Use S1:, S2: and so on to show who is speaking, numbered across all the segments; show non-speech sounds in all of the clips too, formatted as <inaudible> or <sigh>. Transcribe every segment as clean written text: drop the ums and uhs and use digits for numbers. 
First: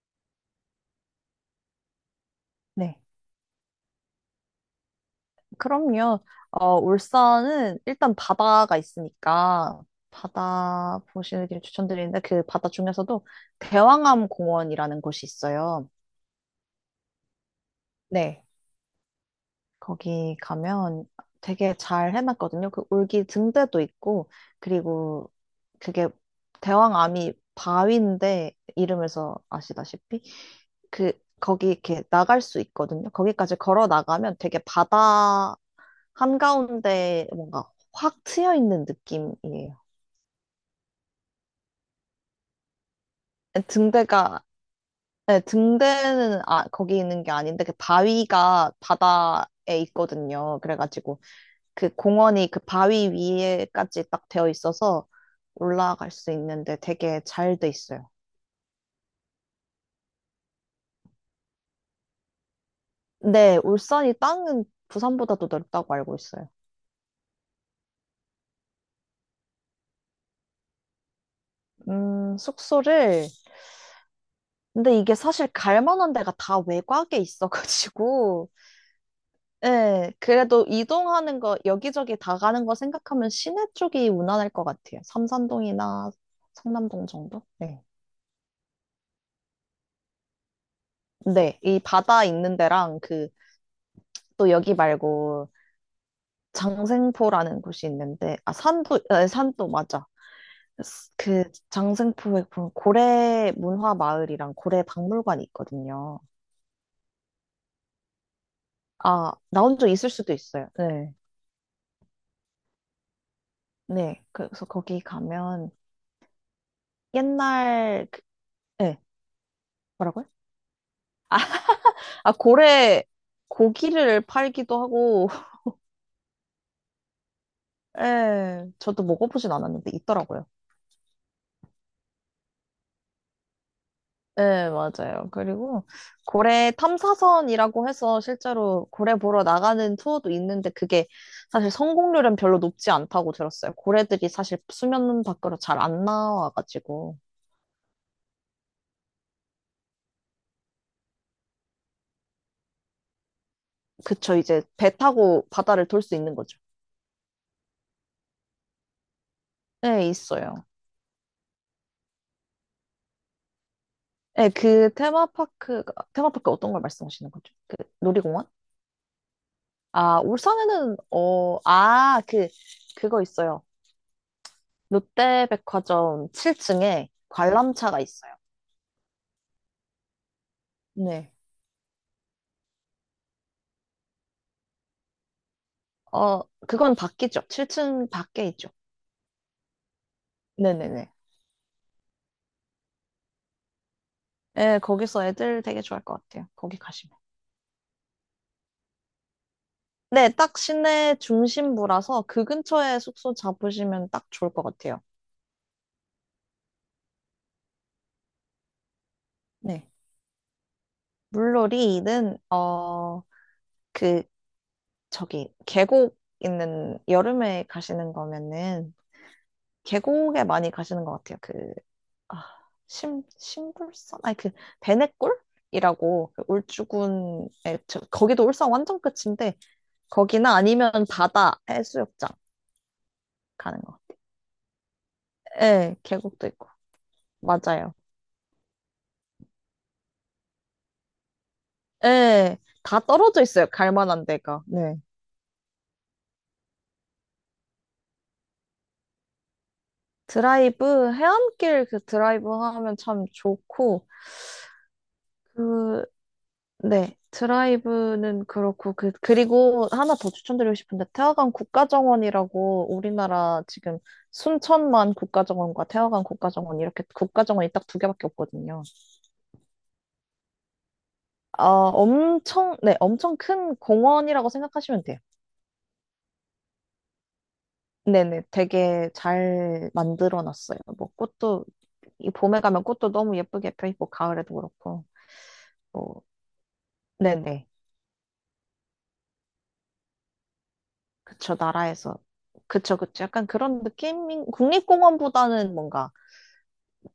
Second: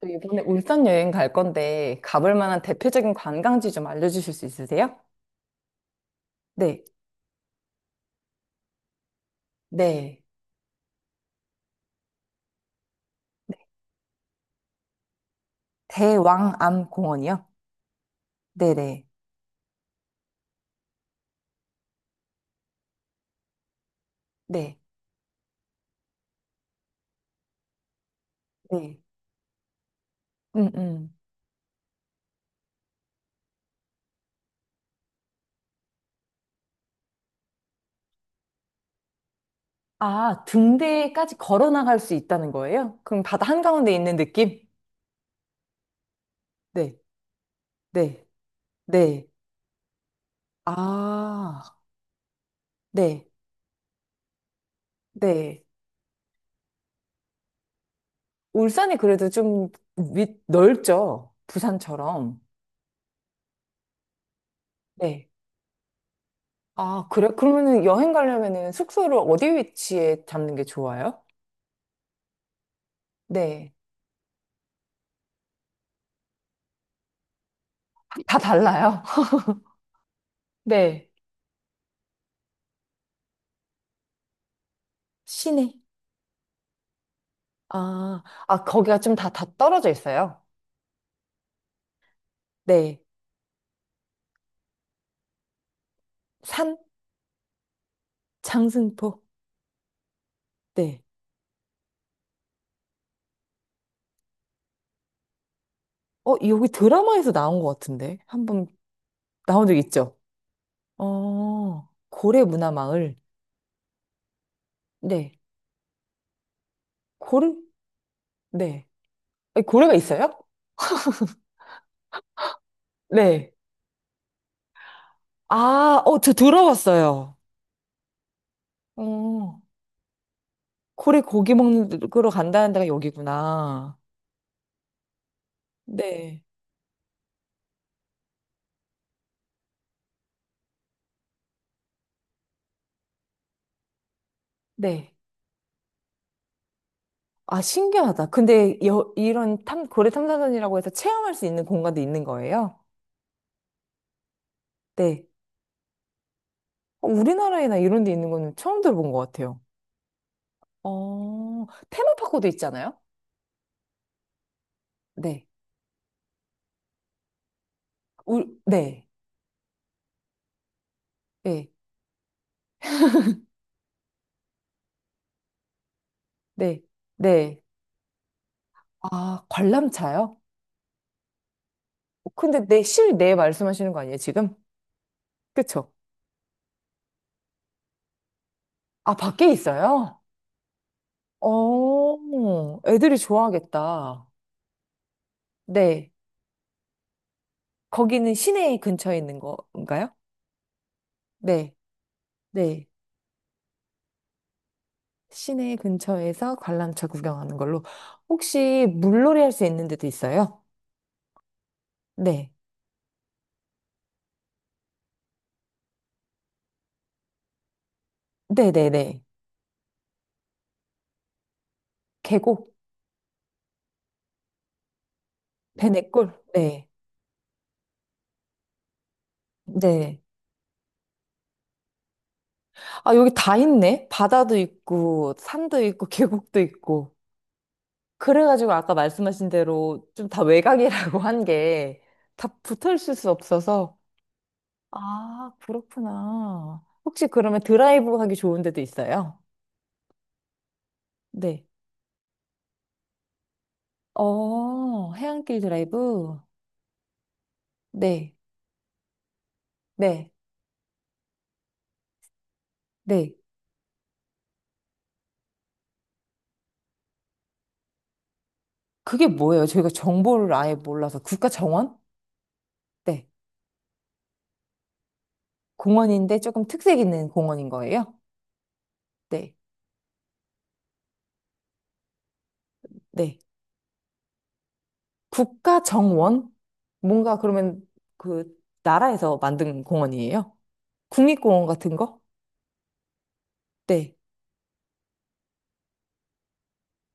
S1: 저 이번에 울산 여행 갈 건데 가볼 만한
S2: 네.
S1: 대표적인 관광지 좀 알려주실 수 있으세요?
S2: 그럼요.
S1: 네,
S2: 울산은 일단 바다가 있으니까
S1: 네.
S2: 바다 보시는 길 추천드리는데 그 바다 중에서도 대왕암 공원이라는 곳이 있어요.
S1: 대왕암 공원이요?
S2: 네.
S1: 네네.
S2: 거기 가면 되게 잘 해놨거든요. 그 울기 등대도 있고
S1: 네,
S2: 그리고 그게 대왕암이 바위인데
S1: 네.
S2: 이름에서 아시다시피
S1: 음,
S2: 그
S1: 음.
S2: 거기 이렇게 나갈 수 있거든요. 거기까지 걸어 나가면 되게 바다 한가운데 뭔가 확 트여 있는 느낌이에요.
S1: 아, 등대까지 걸어 나갈 수 있다는 거예요? 그럼 바다
S2: 네,
S1: 한가운데 있는
S2: 등대가,
S1: 느낌?
S2: 네, 등대는 거기
S1: 네,
S2: 있는 게 아닌데, 그
S1: 네,
S2: 바위가
S1: 네.
S2: 바다에 있거든요. 그래가지고
S1: 아,
S2: 그 공원이 그 바위
S1: 네,
S2: 위에까지 딱 되어 있어서
S1: 네.
S2: 올라갈 수 있는데 되게 잘 돼 있어요.
S1: 울산이 그래도 좀 넓죠? 부산처럼.
S2: 네, 울산이 땅은
S1: 네.
S2: 부산보다도 넓다고 알고 있어요.
S1: 아, 그래? 그러면은 여행 가려면은 숙소를 어디 위치에 잡는 게 좋아요?
S2: 숙소를.
S1: 네.
S2: 근데 이게 사실 갈 만한 데가 다 외곽에
S1: 다
S2: 있어가지고,
S1: 달라요?
S2: 네,
S1: <laughs>
S2: 그래도
S1: 네.
S2: 이동하는 거, 여기저기 다 가는 거 생각하면 시내 쪽이 무난할 것 같아요.
S1: 시내.
S2: 삼산동이나 상남동 정도? 네.
S1: 거기가 좀 다 떨어져 있어요.
S2: 네, 이 바다 있는 데랑
S1: 네.
S2: 그, 또 여기 말고
S1: 산,
S2: 장생포라는 곳이 있는데, 산도,
S1: 장승포.
S2: 산도 맞아.
S1: 네.
S2: 그 장생포에 보면 고래 문화 마을이랑 고래 박물관이 있거든요.
S1: 어, 여기 드라마에서 나온 것 같은데. 한번 나온 적
S2: 나온 적 있을
S1: 있죠?
S2: 수도 있어요. 네.
S1: 어, 고래 문화마을.
S2: 네. 그래서 거기
S1: 네.
S2: 가면
S1: 고래?
S2: 옛날, 그,
S1: 네.
S2: 네,
S1: 아니, 고래가
S2: 뭐라고요?
S1: 있어요?
S2: 고래
S1: 네.
S2: 고기를 팔기도 하고, <laughs>
S1: 어, 저 들어봤어요.
S2: 예, 저도 먹어보진
S1: 어,
S2: 않았는데 있더라고요.
S1: 고래 고기 먹으러 간다는 데가 여기구나.
S2: 예, 맞아요. 그리고
S1: 네.
S2: 고래 탐사선이라고 해서 실제로 고래 보러 나가는 투어도 있는데 그게 사실 성공률은 별로 높지 않다고 들었어요. 고래들이 사실
S1: 네.
S2: 수면 밖으로 잘 안 나와가지고.
S1: 아, 신기하다. 근데 고래 탐사선이라고 해서 체험할 수 있는 공간도 있는 거예요?
S2: 그쵸, 이제 배
S1: 네.
S2: 타고 바다를 돌 수 있는 거죠.
S1: 어, 우리나라에나 이런 데 있는 거는 처음 들어본 것 같아요.
S2: 네, 있어요.
S1: 어, 테마파크도 있잖아요?
S2: 네, 그
S1: 네.
S2: 테마파크, 테마파크 어떤 걸 말씀하시는 거죠? 그 놀이공원?
S1: 네.
S2: 울산에는,
S1: 네.
S2: 그거 있어요. 롯데백화점
S1: 네.
S2: 7층에
S1: 네.
S2: 관람차가 있어요.
S1: 아, 관람차요?
S2: 네.
S1: 어, 근데 내 실내 말씀하시는 거 아니에요, 지금? 그쵸?
S2: 그건 밖이죠. 7층 밖에 있죠.
S1: 아, 밖에 있어요?
S2: 네네네.
S1: 어, 애들이 좋아하겠다.
S2: 예, 거기서 애들 되게 좋아할
S1: 네.
S2: 것 같아요. 거기 가시면.
S1: 거기는 시내 근처에 있는 건가요?
S2: 네, 딱 시내
S1: 네.
S2: 중심부라서 그
S1: 네.
S2: 근처에 숙소 잡으시면 딱 좋을 것 같아요.
S1: 시내 근처에서 관람차 구경하는 걸로. 혹시 물놀이 할 수 있는
S2: 네.
S1: 데도 있어요?
S2: 물놀이는,
S1: 네.
S2: 그, 저기, 계곡 있는, 여름에 가시는 거면은,
S1: 네네네.
S2: 계곡에 많이 가시는 것 같아요. 그, 아,
S1: 계곡,
S2: 심불선? 아니, 그,
S1: 배내골.
S2: 배내골이라고, 그
S1: 네.
S2: 울주군에, 거기도 울산 완전 끝인데,
S1: 네.
S2: 거기나 아니면 바다 해수욕장
S1: 아, 여기 다
S2: 가는 거.
S1: 있네. 바다도 있고, 산도
S2: 예,
S1: 있고,
S2: 계곡도
S1: 계곡도
S2: 있고.
S1: 있고.
S2: 맞아요.
S1: 그래가지고 아까 말씀하신 대로 좀 다 외곽이라고 한 게 다
S2: 예,
S1: 붙어
S2: 다
S1: 있을 수
S2: 떨어져 있어요. 갈
S1: 없어서.
S2: 만한 데가. 네.
S1: 아, 그렇구나. 혹시 그러면 드라이브 하기 좋은 데도 있어요?
S2: 드라이브,
S1: 네.
S2: 해안길 그 드라이브 하면 참 좋고,
S1: 어, 해안길
S2: 그,
S1: 드라이브?
S2: 네,
S1: 네.
S2: 드라이브는 그렇고, 그, 그리고 하나
S1: 네.
S2: 더 추천드리고 싶은데, 태화강 국가정원이라고
S1: 네.
S2: 우리나라 지금 순천만 국가정원과 태화강 국가정원 이렇게 국가정원이 딱 두 개밖에 없거든요.
S1: 그게 뭐예요? 저희가 정보를 아예 몰라서 국가 정원?
S2: 엄청, 네,
S1: 네.
S2: 엄청 큰 공원이라고 생각하시면 돼요.
S1: 공원인데 조금 특색 있는 공원인 거예요?
S2: 네네, 되게
S1: 네.
S2: 잘 만들어 놨어요. 뭐 꽃도, 이 봄에 가면 꽃도 너무
S1: 네.
S2: 예쁘게 펴 있고, 가을에도 그렇고,
S1: 국가
S2: 뭐,
S1: 정원? 뭔가
S2: 네네,
S1: 그러면 그 나라에서 만든 공원이에요?
S2: 그쵸,
S1: 국립공원 같은
S2: 나라에서.
S1: 거?
S2: 그쵸, 그쵸. 약간 그런
S1: 네.
S2: 느낌인, 국립공원보다는 뭔가,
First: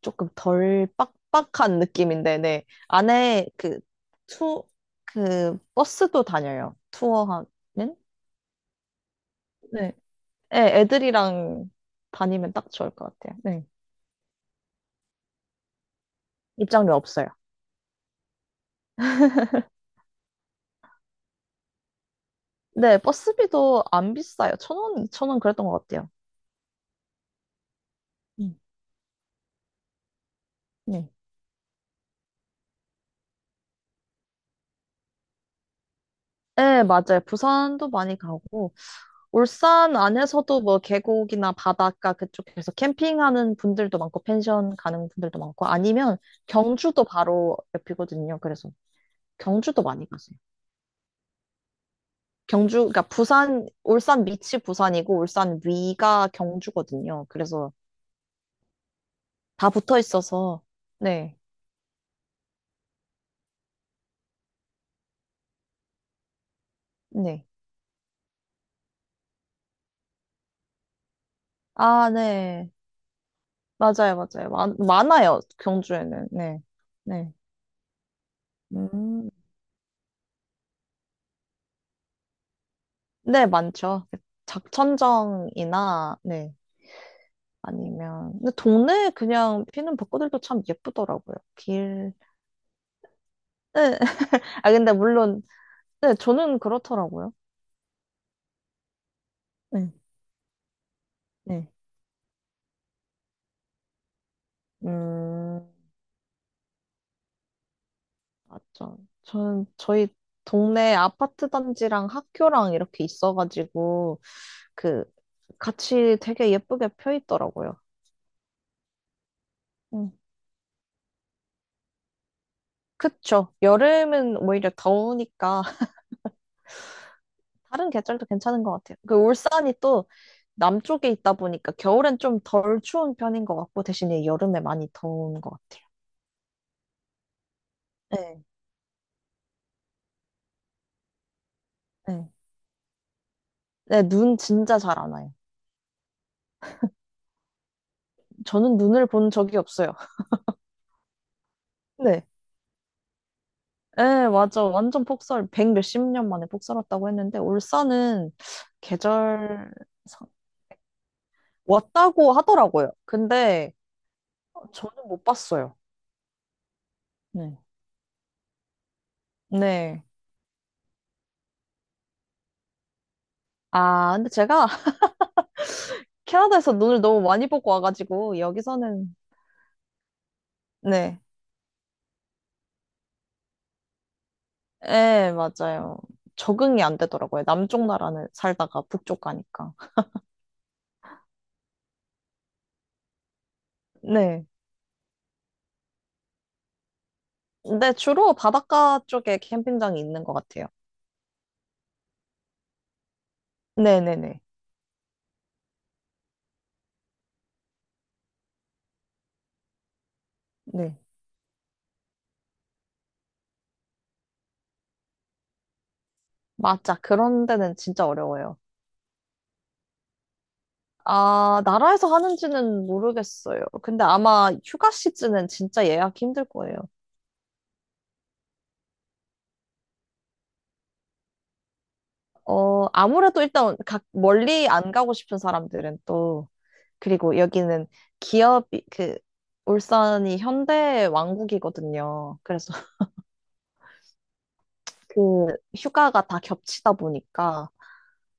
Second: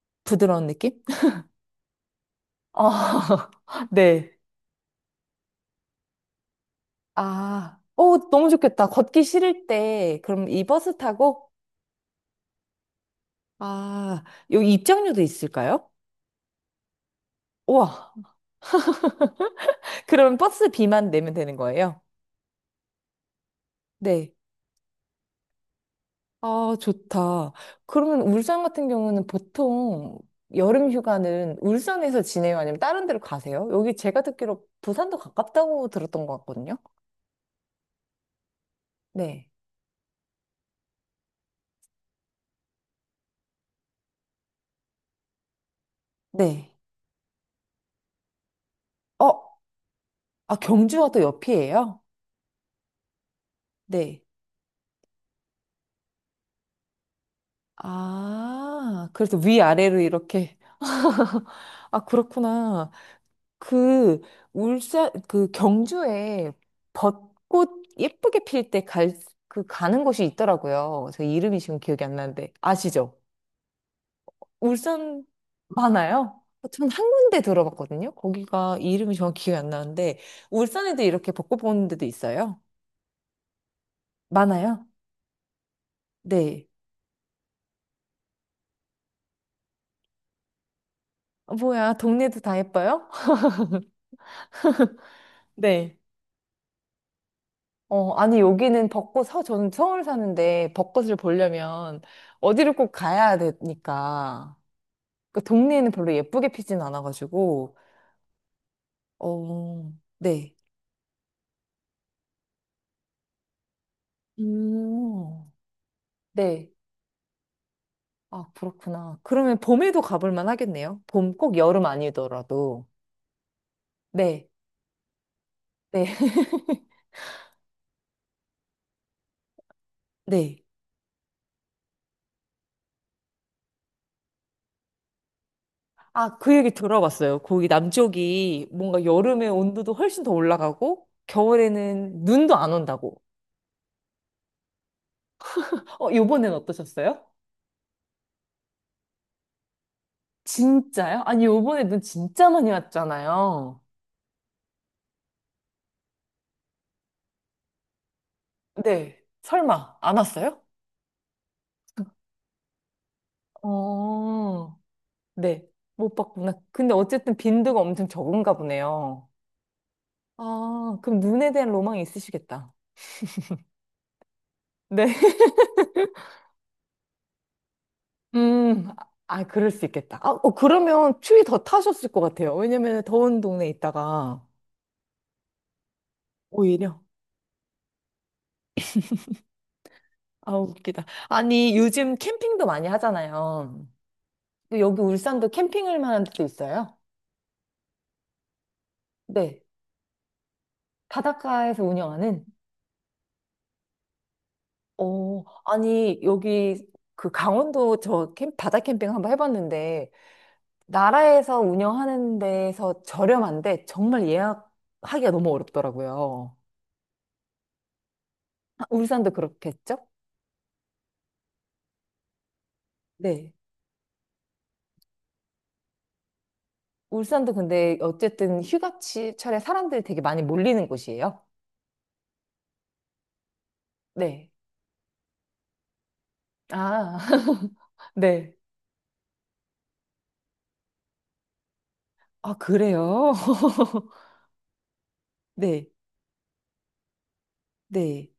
S2: 조금
S1: 부드러운
S2: 덜
S1: 느낌?
S2: 빡빡한 느낌인데, 네. 안에
S1: 아,
S2: 그,
S1: <laughs> 네.
S2: 투, 그, 버스도 다녀요. 투어하는?
S1: 아, 오, 너무 좋겠다. 걷기 싫을
S2: 네.
S1: 때, 그럼
S2: 네,
S1: 이 버스 타고?
S2: 애들이랑 다니면 딱 좋을 것 같아요. 네.
S1: 아, 여기 입장료도 있을까요?
S2: 입장료 없어요.
S1: 우와. <laughs> 그럼 버스 비만 내면 되는 거예요?
S2: 네, 버스비도 안
S1: 네.
S2: 비싸요. 1,000원, 2,000원 그랬던 것 같아요.
S1: 아, 좋다. 그러면
S2: 음,
S1: 울산 같은 경우는 보통 여름
S2: 네.
S1: 휴가는 울산에서 지내요? 아니면 다른 데로 가세요? 여기 제가 듣기로 부산도 가깝다고 들었던 것 같거든요.
S2: 네, 맞아요. 부산도 많이 가고,
S1: 네.
S2: 울산 안에서도 뭐 계곡이나 바닷가 그쪽에서 캠핑하는 분들도 많고, 펜션 가는 분들도 많고, 아니면
S1: 네.
S2: 경주도 바로 옆이거든요. 그래서
S1: 어,
S2: 경주도 많이 가세요.
S1: 아, 경주와 또 옆이에요?
S2: 경주, 그러니까 부산,
S1: 네.
S2: 울산 밑이 부산이고 울산 위가 경주거든요. 그래서
S1: 아, 그래서
S2: 다 붙어
S1: 위아래로 이렇게.
S2: 있어서 네,
S1: 아, 그렇구나. 그, 울산, 그 경주에
S2: 네.
S1: 벚꽃 예쁘게 그 가는 곳이 있더라고요. 저 이름이 지금 기억이 안 나는데.
S2: 네.
S1: 아시죠?
S2: 맞아요, 맞아요.
S1: 울산
S2: 많아요, 경주에는.
S1: 많아요?
S2: 네,
S1: 전 한
S2: 네.
S1: 군데 들어봤거든요. 거기가 이름이
S2: 음,
S1: 정확히 기억이 안 나는데 울산에도 이렇게 벚꽃 보는 데도 있어요.
S2: 네, 많죠. 그
S1: 많아요?
S2: 작천정이나 네.
S1: 네.
S2: 아니면 근데 동네 그냥 피는 벚꽃들도 참 예쁘더라고요.
S1: 어, 뭐야,
S2: 길.
S1: 동네도 다 예뻐요? <laughs>
S2: 네. <laughs> 아 근데 물론
S1: 네.
S2: 네, 저는 그렇더라고요.
S1: 어, 아니 여기는 벚꽃 서 저는
S2: 네,
S1: 서울 사는데 벚꽃을
S2: 네.
S1: 보려면 어디를 꼭 가야 되니까 그
S2: 음.
S1: 동네에는 별로 예쁘게 피진 않아가지고
S2: 맞죠. 저는
S1: 어,
S2: 저희
S1: 네.
S2: 동네 아파트 단지랑 학교랑 이렇게 있어가지고 그
S1: 음,
S2: 같이 되게
S1: 네.
S2: 예쁘게 펴 있더라고요.
S1: 아, 그렇구나. 그러면 봄에도
S2: 음,
S1: 가볼 만하겠네요. 봄 꼭 여름 아니더라도.
S2: 그쵸. 여름은
S1: 네,
S2: 오히려 더우니까 <laughs>
S1: 네, <laughs>
S2: 다른 계절도 괜찮은 것 같아요. 그 울산이 또
S1: 네.
S2: 남쪽에 있다 보니까 겨울엔 좀 덜 추운 편인 것 같고 대신에 여름에 많이 더운 것 같아요.
S1: 아, 그 얘기 들어봤어요. 거기
S2: 네.
S1: 남쪽이 뭔가 여름에 온도도 훨씬 더 올라가고, 겨울에는
S2: 네.
S1: 눈도 안 온다고.
S2: 네, 눈 진짜 잘 안 와요.
S1: 어, 요번엔 어떠셨어요?
S2: 저는 눈을 본 적이 없어요. <laughs>
S1: 진짜요? 아니, 요번에 눈
S2: 네.
S1: 진짜 많이 왔잖아요.
S2: 예, 맞아. 완전 폭설, 백 몇 십 년 만에 폭설 왔다고 했는데, 울산은
S1: 네.
S2: 계절,
S1: 설마, 안
S2: 상-
S1: 왔어요?
S2: 왔다고 하더라고요. 근데
S1: 어,
S2: 저는 못
S1: 네.
S2: 봤어요.
S1: 못 봤구나. 근데 어쨌든
S2: 네.
S1: 빈도가 엄청 적은가 보네요.
S2: 네.
S1: 아, 그럼 눈에 대한 로망이 있으시겠다.
S2: 근데 제가 <laughs>
S1: 네.
S2: 캐나다에서 눈을 너무 많이 보고 와가지고,
S1: 음,
S2: 여기서는,
S1: 아, 그럴 수 있겠다.
S2: 네.
S1: 그러면 추위 더 타셨을 것 같아요. 왜냐면 더운 동네에 있다가
S2: 예, 맞아요. 적응이 안
S1: 오히려.
S2: 되더라고요. 남쪽 나라는 살다가 북쪽 가니까.
S1: 아, 웃기다. 아니, 요즘 캠핑도 많이 하잖아요.
S2: 네.
S1: 또 여기 울산도 캠핑을 만한 데도 있어요?
S2: 근데 주로 바닷가 쪽에
S1: 네.
S2: 캠핑장이 있는 것 같아요.
S1: 바닷가에서 운영하는?
S2: 네네네.
S1: 어, 아니, 여기 바다 캠핑 한번 해봤는데,
S2: 네.
S1: 나라에서 운영하는 데에서 저렴한데, 정말 예약하기가 너무 어렵더라고요.
S2: 맞아. 그런 데는 진짜 어려워요.
S1: 아, 울산도 그렇겠죠?
S2: 나라에서 하는지는
S1: 네.
S2: 모르겠어요. 근데 아마 휴가 시즌은 진짜 예약 힘들 거예요.
S1: 울산도 근데 어쨌든 휴가철에 사람들이 되게 많이 몰리는 곳이에요.
S2: 아무래도 일단 각
S1: 네.
S2: 멀리 안 가고 싶은 사람들은 또,
S1: 아,
S2: 그리고 여기는
S1: <laughs> 네.
S2: 기업이, 그, 울산이 현대 왕국이거든요.
S1: 아,
S2: 그래서 <laughs>
S1: 그래요? <laughs>
S2: 그
S1: 네,
S2: 휴가가 다 겹치다 보니까
S1: 네.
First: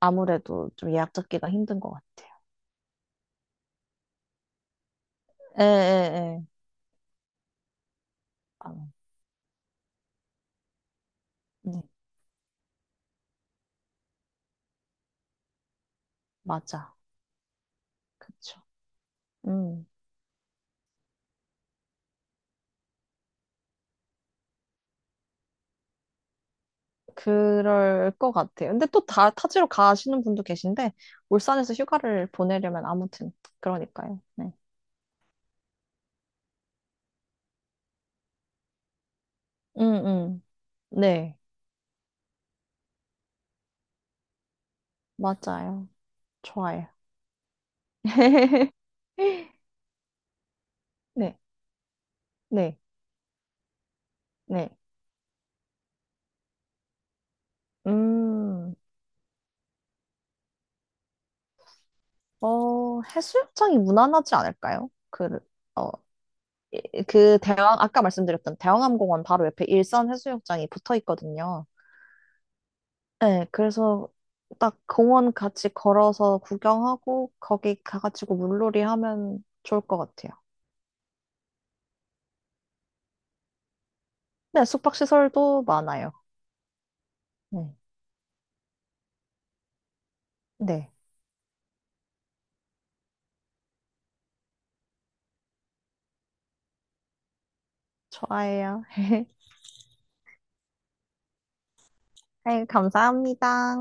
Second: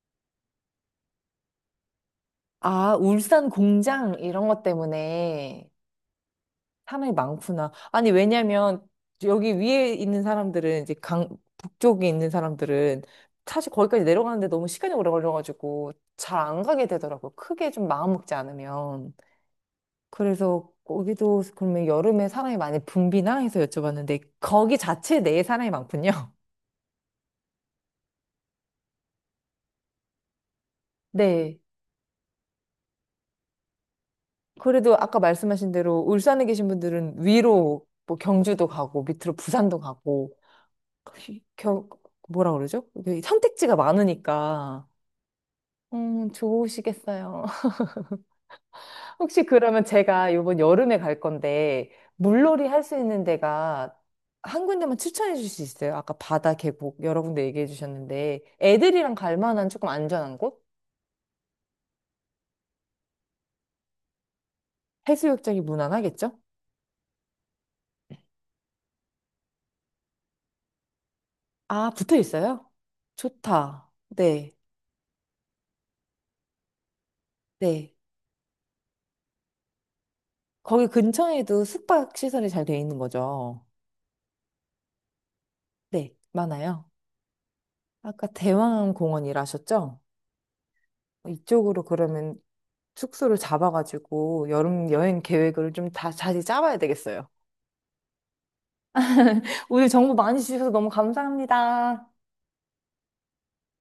S2: 아무래도 좀 예약 잡기가 힘든 것 같아요.
S1: 아, 울산 공장 이런 것
S2: 예,
S1: 때문에
S2: 예, 예.
S1: 사람이 많구나. 아니,
S2: 아,
S1: 왜냐면 여기 위에 있는 사람들은 이제 강,
S2: 네,
S1: 북쪽에 있는 사람들은 사실 거기까지 내려가는데 너무 시간이 오래 걸려가지고 잘 안 가게
S2: 맞아.
S1: 되더라고요. 크게 좀 마음 먹지
S2: 그쵸.
S1: 않으면.
S2: 음.
S1: 그래서 거기도 그러면 여름에 사람이 많이 붐비나 해서 여쭤봤는데 거기 자체 내에 사람이 많군요. <laughs>
S2: 그럴 것 같아요. 근데 또 타지로 가시는 분도 계신데,
S1: 네.
S2: 울산에서 휴가를 보내려면 아무튼, 그러니까요. 네.
S1: 그래도 아까 말씀하신 대로 울산에 계신 분들은 위로 뭐 경주도 가고 밑으로 부산도
S2: 음,
S1: 가고
S2: 음. 네.
S1: 이 겨, 뭐라 그러죠? 이게 선택지가 많으니까
S2: 맞아요. 좋아요.
S1: 좋으시겠어요. 혹시
S2: <laughs>
S1: 그러면 제가 이번 여름에 갈
S2: 네.
S1: 건데, 물놀이
S2: 네.
S1: 할 수 있는 데가 한
S2: 네.
S1: 군데만 추천해 줄 수 있어요? 아까 바다, 계곡 여러 군데 얘기해 주셨는데,
S2: 음,
S1: 애들이랑 갈 만한 조금 안전한 곳?
S2: 해수욕장이 무난하지 않을까요? 그,
S1: 해수욕장이
S2: 어,
S1: 무난하겠죠?
S2: 그 아까 말씀드렸던 대왕암공원 바로 옆에 일산 해수욕장이 붙어 있거든요.
S1: 아, 붙어 있어요?
S2: 네,
S1: 좋다.
S2: 그래서
S1: 네,
S2: 딱 공원 같이 걸어서 구경하고 거기
S1: 네.
S2: 가가지고 물놀이 하면 좋을 것 같아요.
S1: 거기 근처에도 숙박 시설이 잘 돼 있는 거죠?
S2: 네, 숙박시설도 많아요.
S1: 네, 많아요.
S2: 네,
S1: 아까 대왕공원이라 하셨죠?
S2: 네,
S1: 이쪽으로 그러면 숙소를 잡아가지고 여름 여행 계획을 좀 다 자세히 짜봐야 되겠어요.
S2: 좋아요.
S1: 오늘 정보 많이 주셔서 너무 감사합니다.
S2: 네, 감사합니다.